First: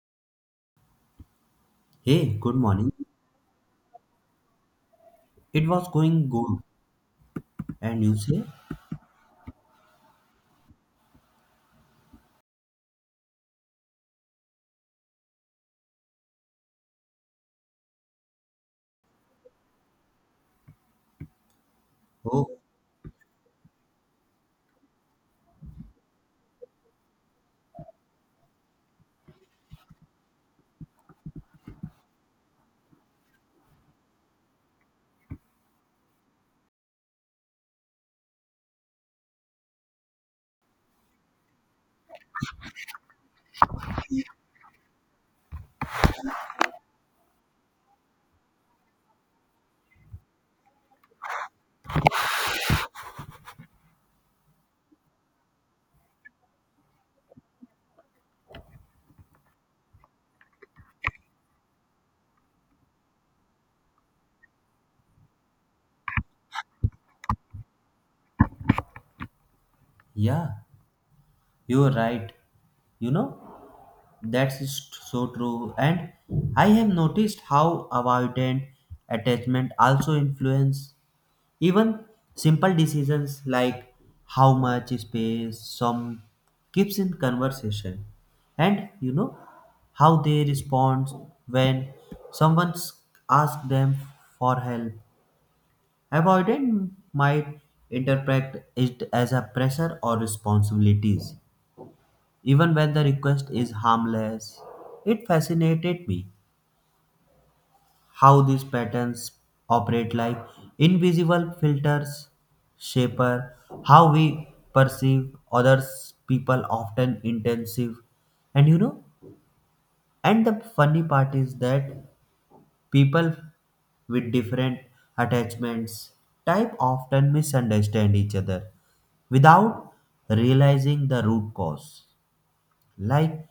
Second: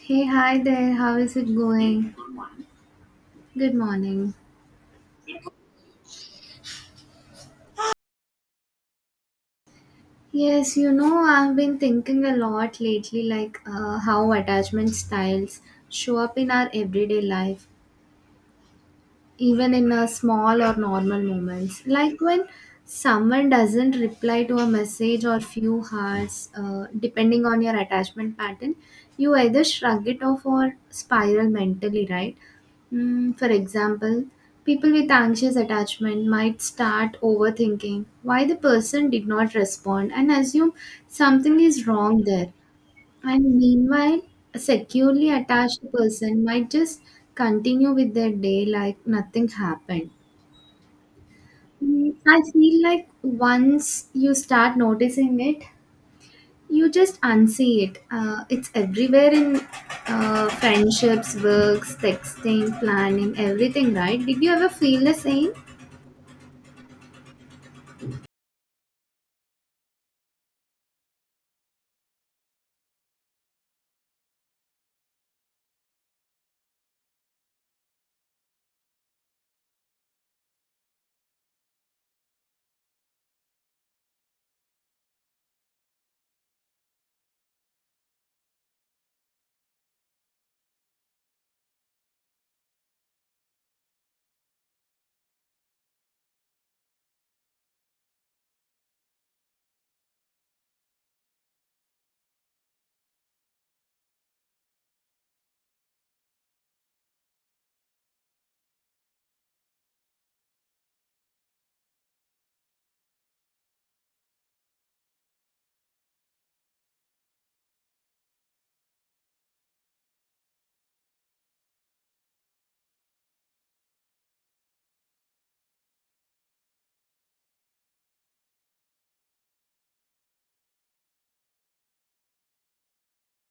Hey, hi there. How is it going? Hey, good morning. Good morning. It was going good. And you say, Yes, you know, I've been thinking a lot lately, how attachment styles show up in our everyday life. Even in a small or normal moments like when oh, someone doesn't reply to a message or few hearts depending on your attachment pattern you either shrug it off or spiral mentally, right? Mm, for example, people with anxious attachment might start overthinking why the person did not respond and assume something is wrong there. And meanwhile, a securely attached person might just continue with their day like nothing happened. Mm, I feel like once you start noticing it, you just unsee it. It's everywhere in friendships, works, texting, planning, everything, right? Did you ever feel the same? yeah, you're right. You know, that's so true. And I have noticed how avoidant attachment also influence even simple decisions like how much space some keeps in conversation. And you know, how they respond when someone asks them for help. Avoidance might interpret it as a pressure or responsibilities, even when the request is harmless. It fascinated me how these patterns operate like invisible filters, shaper how we perceive others people often intensive, and you know, and the funny part is that people with different attachments type often misunderstand each other without realizing the root cause. Like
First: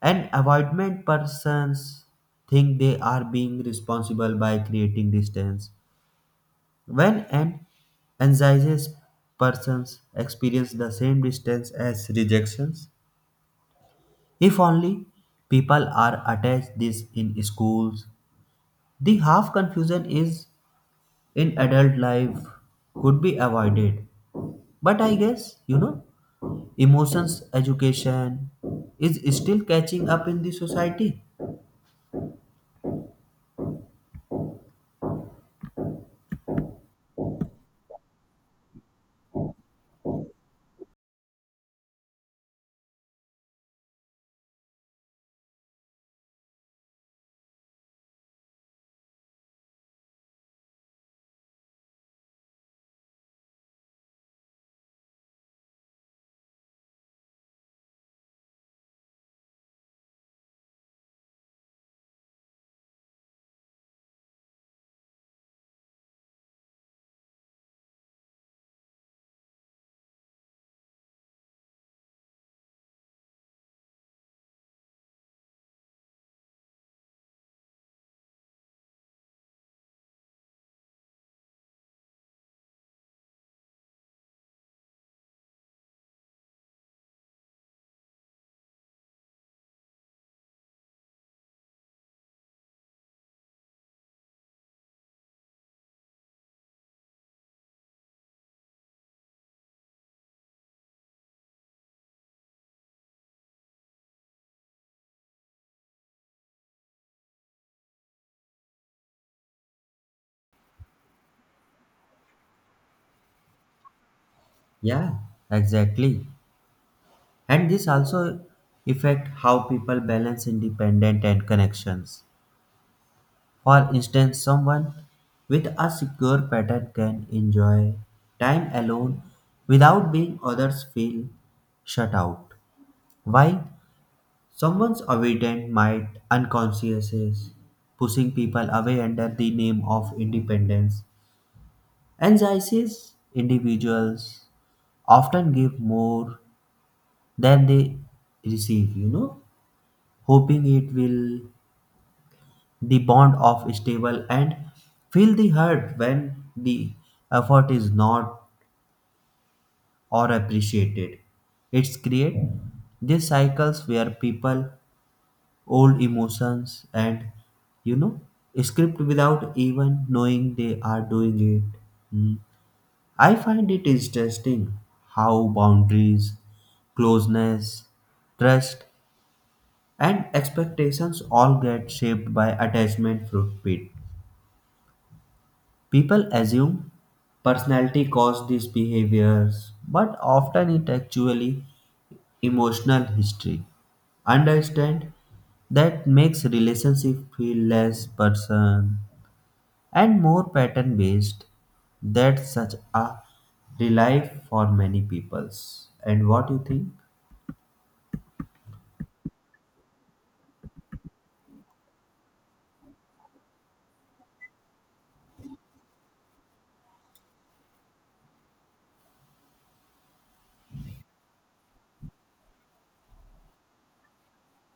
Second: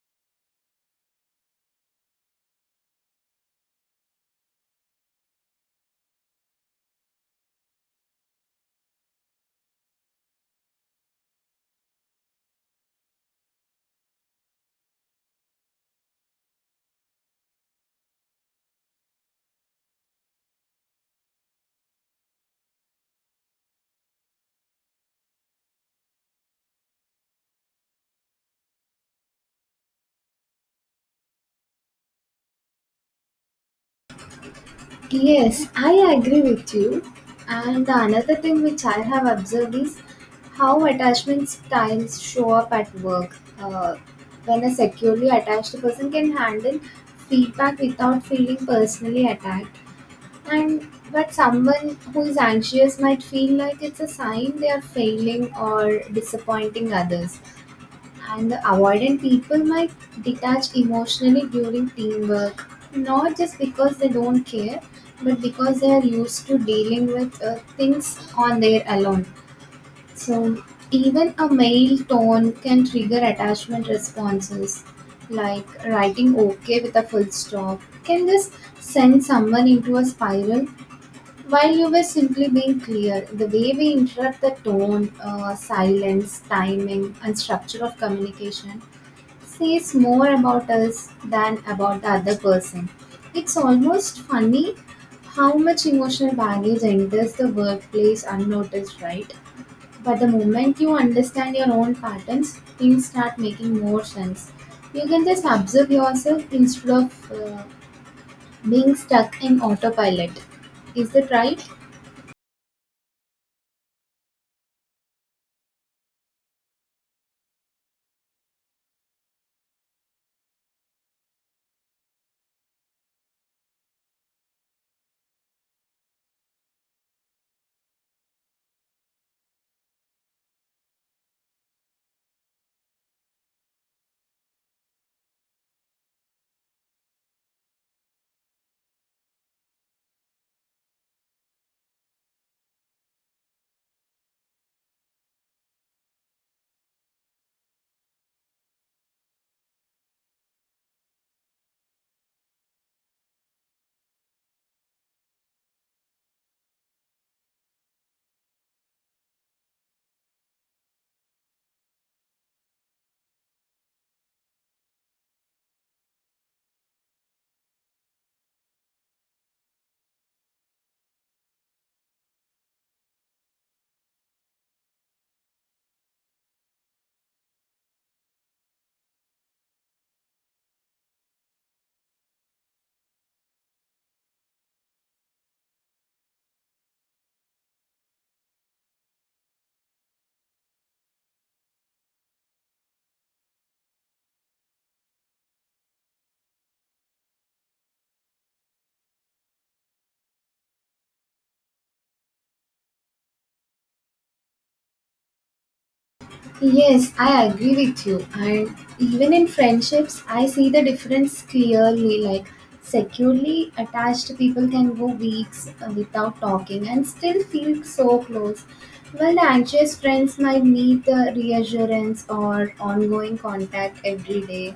an avoidant persons think they are being responsible by creating distance. When an anxious persons experience the same distance as rejections. If only people are attached this in schools, the half confusion is in adult life could be avoided. But I guess, you know, emotions education is still catching up in the society. Yes, I agree with you. And the another thing which I have observed is how attachment styles show up at work. When a securely attached person can handle feedback without feeling personally attacked, and but someone who is anxious might feel like it's a sign they are failing or disappointing others. And the avoidant people might detach emotionally during teamwork, not just because they don't care, but because they are used to dealing with things on their alone. So, even a male tone can trigger attachment responses, like writing okay with a full stop can just send someone into a spiral while you were simply being clear. The way we interrupt the tone, silence, timing, and structure of communication says more about us than about the other person. It's almost funny how much emotional baggage enters the workplace unnoticed, right? But the moment you understand your own patterns, things start making more sense. You can just observe yourself instead of being stuck in autopilot. Is that right? Yeah, exactly. And this also affect how people balance independent and connections. For instance, someone with a secure pattern can enjoy time alone without being others feel shut out. While someone's avoidance might unconsciously pushing people away under the name of independence. Anxious individuals often give more than they receive, you know, hoping it will the bond of stable and feel the hurt when the effort is not or appreciated. It's create these cycles where people old emotions and, you know, script without even knowing they are doing it. Mm. I find it interesting how boundaries, closeness, trust and expectations all get shaped by attachment fruit pit. People assume personality caused these behaviors, but often it actually emotional history. Understand that makes relationship feel less person and more pattern based. That's such a relief for many peoples. And what you think? Yes, I agree with you. And even in friendships, I see the difference clearly. Like, securely attached people can go weeks without talking and still feel so close. While the anxious friends might need the reassurance or ongoing contact every day.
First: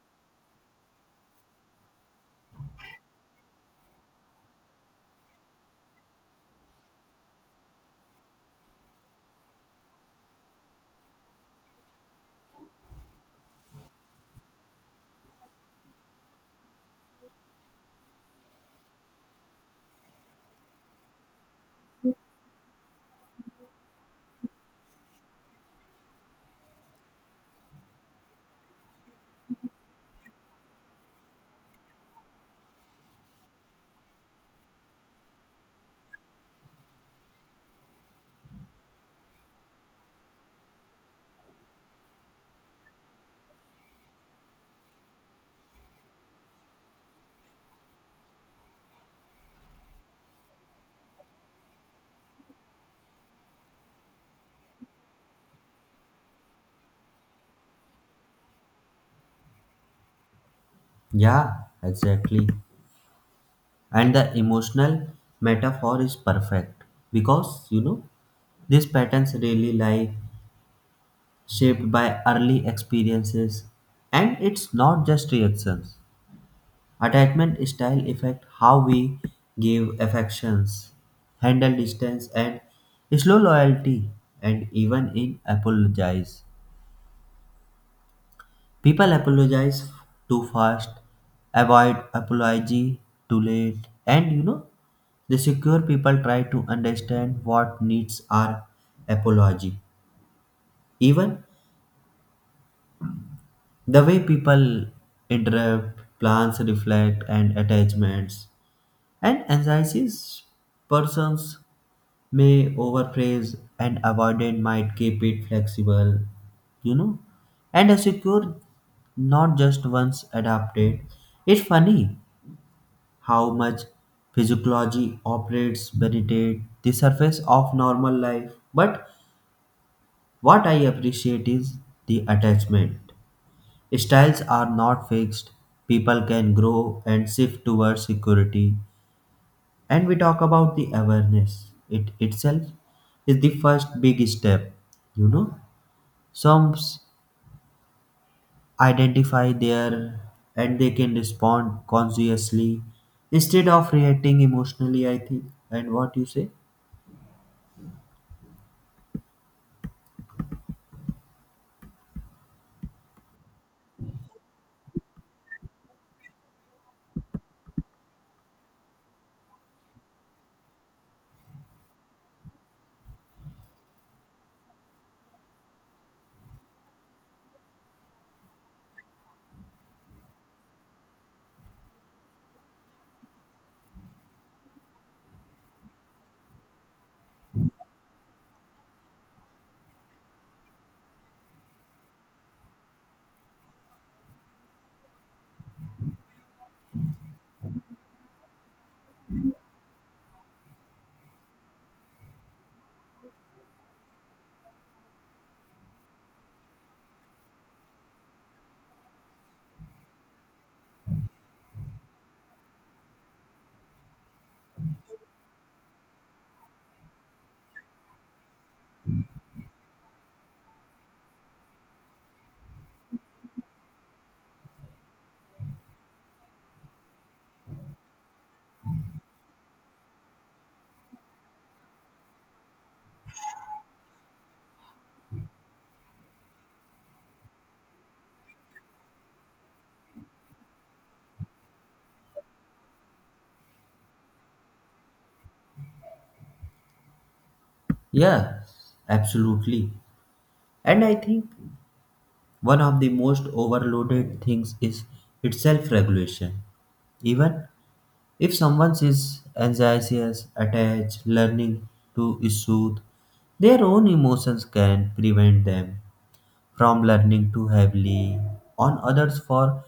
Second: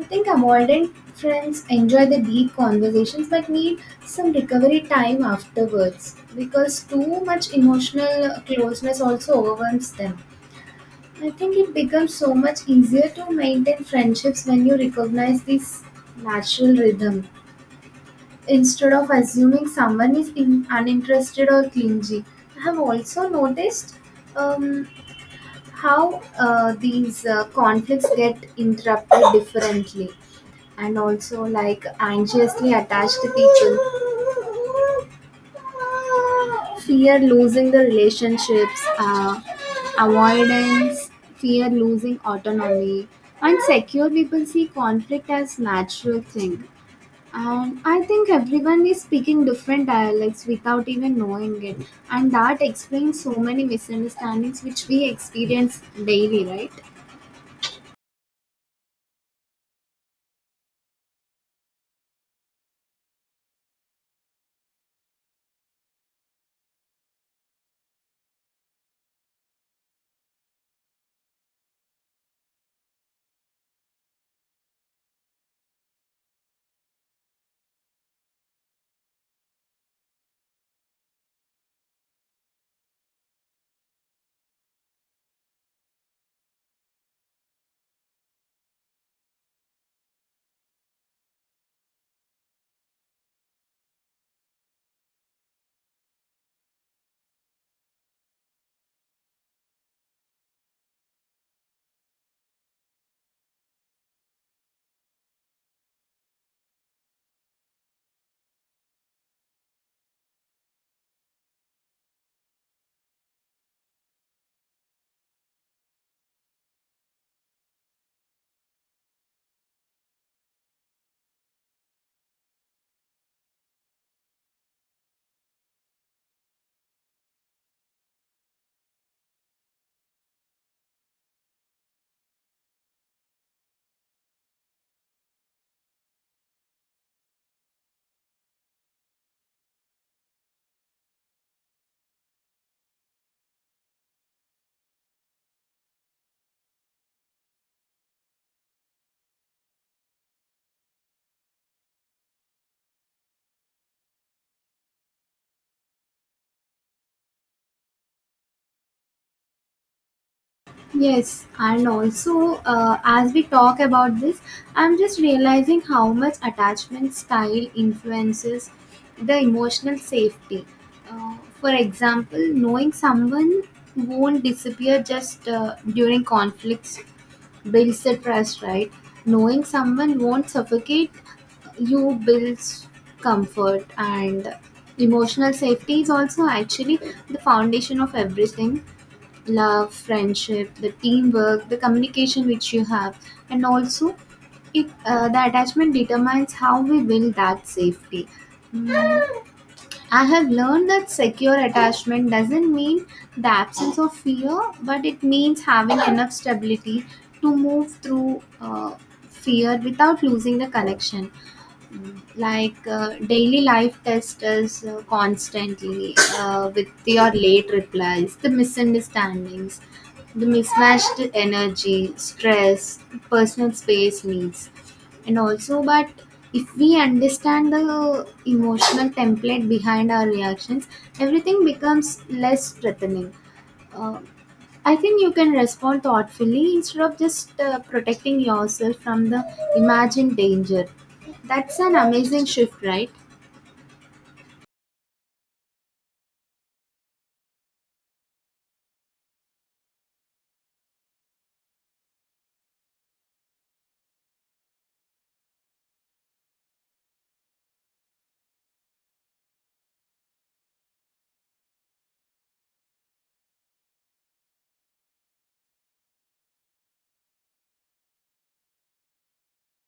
I think avoidant friends enjoy the deep conversations but need some recovery time afterwards because too much emotional closeness also overwhelms them. I think it becomes so much easier to maintain friendships when you recognize this natural rhythm instead of assuming someone is in, uninterested or clingy. I have also noticed um, how these conflicts get interrupted differently and also like anxiously attached people fear losing the relationships, avoidance, fear losing autonomy, and secure people see conflict as natural thing. And I think everyone is speaking different dialects without even knowing it, and that explains so many misunderstandings which we experience daily, right? Yeah, exactly. And the emotional metaphor is perfect because, you know, these patterns really like shaped by early experiences, and it's not just reactions. Attachment style affect how we give affections, handle distance and slow loyalty, and even in apologize, people apologize too fast, avoid apology too late, and you know, the secure people try to understand what needs are apology. Even the way people interrupt plans reflect and attachments, and anxieties persons may overpraise and avoidant might keep it flexible, you know, and secure not just once adapted. It's funny how much physiology operates beneath the surface of normal life, but what I appreciate is the attachment styles are not fixed, people can grow and shift towards security. And we talk about the awareness. It itself is the first big step, you know. Some s- Identify their and they can respond consciously instead of reacting emotionally, I think. And what you say? Yes, and also as we talk about this, I'm just realizing how much attachment style influences the emotional safety. For example, knowing someone won't disappear just during conflicts builds the trust, right? Knowing someone won't suffocate you builds comfort, and emotional safety is also actually the foundation of everything, love, friendship, the teamwork, the communication which you have, and also it the attachment determines how we build that safety. Mm, I have learned that secure attachment doesn't mean the absence of fear, but it means having enough stability to move through fear without losing the connection, daily life testers constantly with your late replies, the misunderstandings, the mismatched energy stress, personal space needs, and also but if we understand the emotional template behind our reactions everything becomes less threatening. Uh, I think you can respond thoughtfully instead of just protecting yourself from the imagined danger. That's an amazing shift, right? Yeah, absolutely. And I think one of the most overloaded things is its self regulation. Even if someone is anxious, attached, learning to soothe their own emotions can prevent them from learning too heavily on others for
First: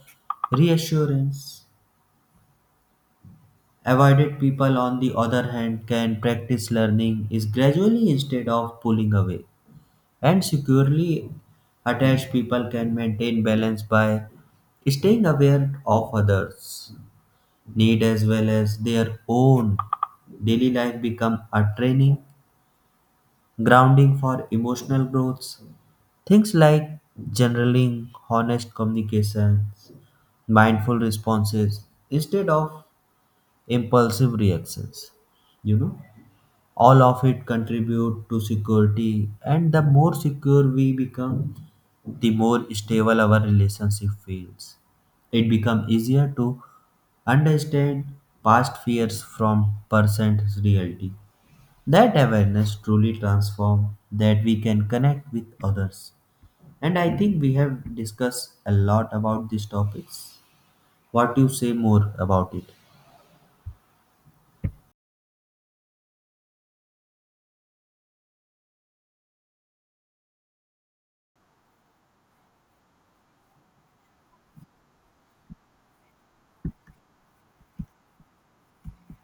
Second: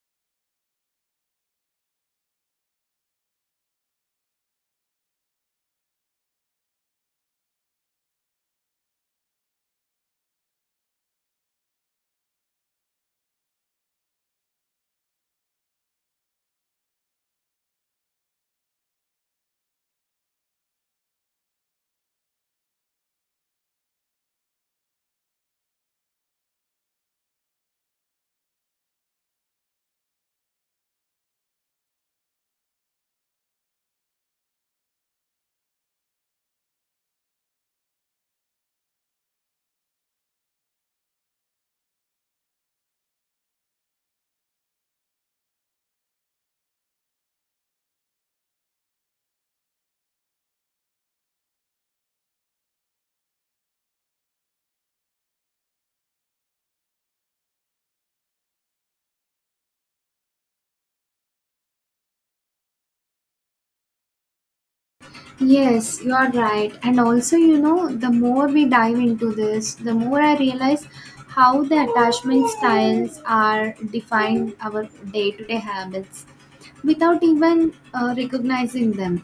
reassurance. Avoided people, on the other hand, can practice learning is gradually instead of pulling away. And securely attached people can maintain balance by staying aware of others need as well as their own. Daily life become a training grounding for emotional growth. Things like journaling, honest communications, mindful responses instead of impulsive reactions, you know, all of it contribute to security, and the more secure we become, the more stable our relationship feels. It becomes easier to understand past fears from present reality. That awareness truly transforms that we can connect with others. And I think we have discussed a lot about these topics. What do you say more about it? Yes, you are right. And also, you know, the more we dive into this, the more I realize how the attachment styles are defined our day to day habits. Without even recognizing them.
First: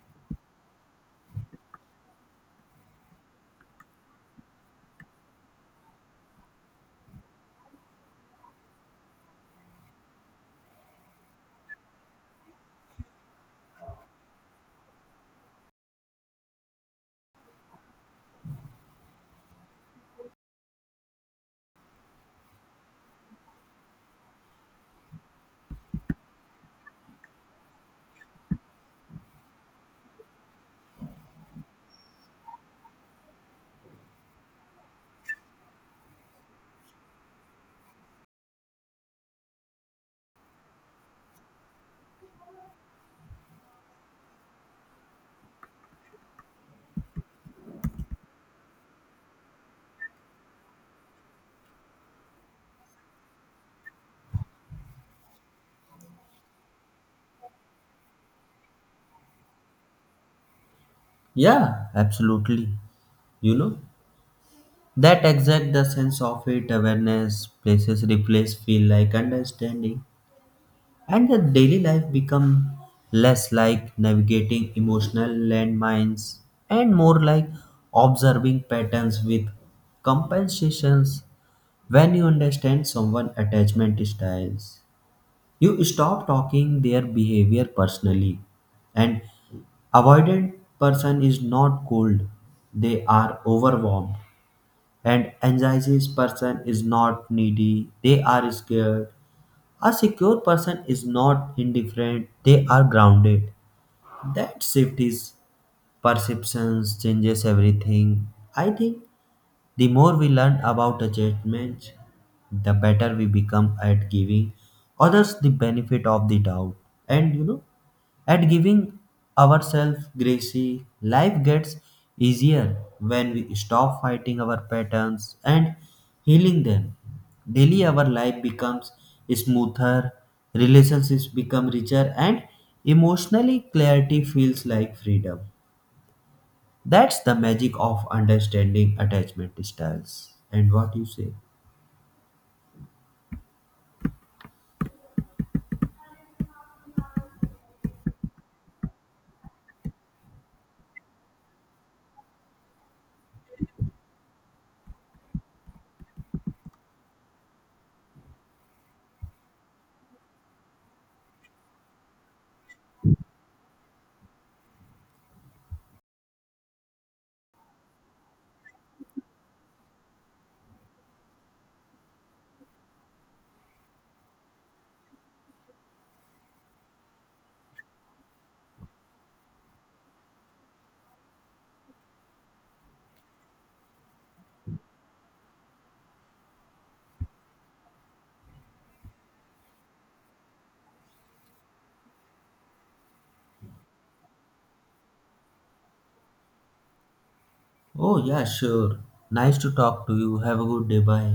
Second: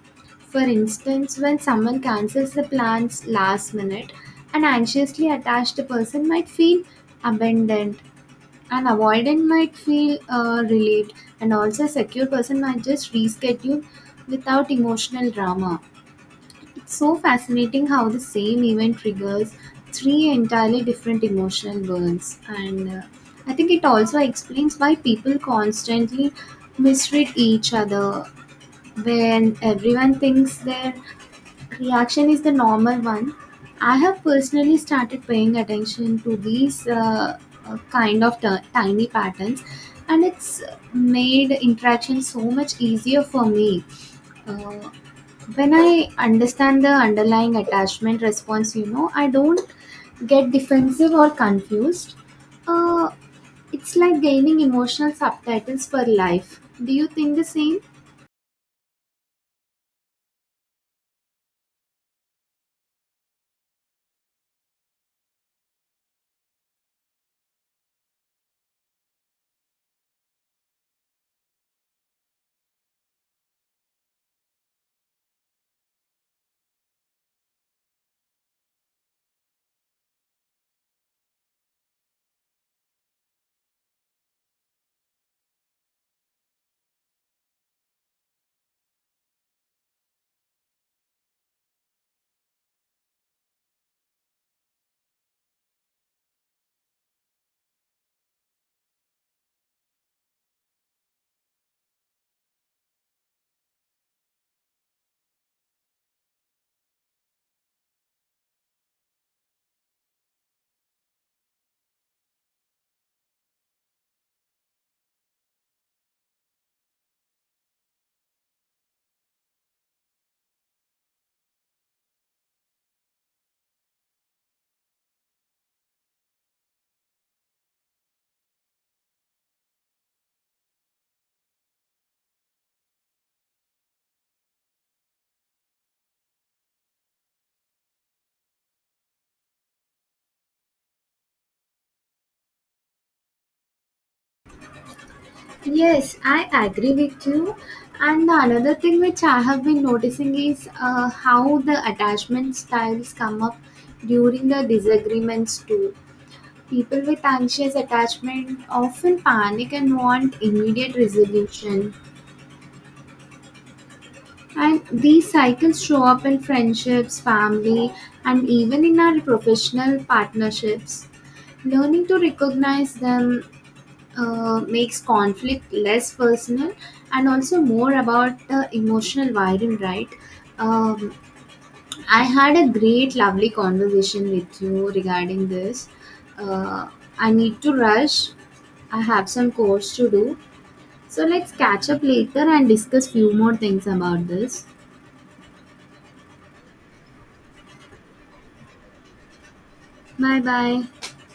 For instance, when someone cancels the plans last minute, an anxiously attached person might feel abandoned, an avoidant might feel relieved, and also a secure person might just reschedule without emotional drama. It's so fascinating how the same event triggers three entirely different emotional burns, and I think it also explains why people constantly misread each other when everyone thinks their reaction is the normal one. I have personally started paying attention to these kind of tiny patterns and it's made interaction so much easier for me. uh, when I understand the underlying attachment response, you know, I don't get defensive or confused. uh, it's like gaining emotional subtitles for life. Do you think the same? Yeah, absolutely. You know, that exact the sense of it awareness places replace feel like understanding, and the daily life become less like navigating emotional landmines and more like observing patterns with compensations. When you understand someone attachment styles, you stop talking their behavior personally. And avoidant person is not cold, they are overwhelmed. And anxious person is not needy, they are scared. A secure person is not indifferent, they are grounded. That shift is perceptions changes everything. I think the more we learn about attachments, the better we become at giving others the benefit of the doubt. And you know, at giving ourselves grace, life gets easier when we stop fighting our patterns and healing them. Daily, our life becomes smoother, relationships become richer, and emotionally, clarity feels like freedom. That's the magic of understanding attachment styles. And what you say? Yes, I agree with you. And the another thing which I have been noticing is how the attachment styles come up during the disagreements too. People with anxious attachment often panic and want immediate resolution. And these cycles show up in friendships, family, and even in our professional partnerships. Learning to recognize them makes conflict less personal and also more about the emotional wiring, right? Um, I had a great, lovely conversation with you regarding this. Uh, I need to rush. I have some course to do. So let's catch up later and discuss few more things about this. Oh, yeah, sure. Nice to talk to you. Bye Have a good day. bye. Bye.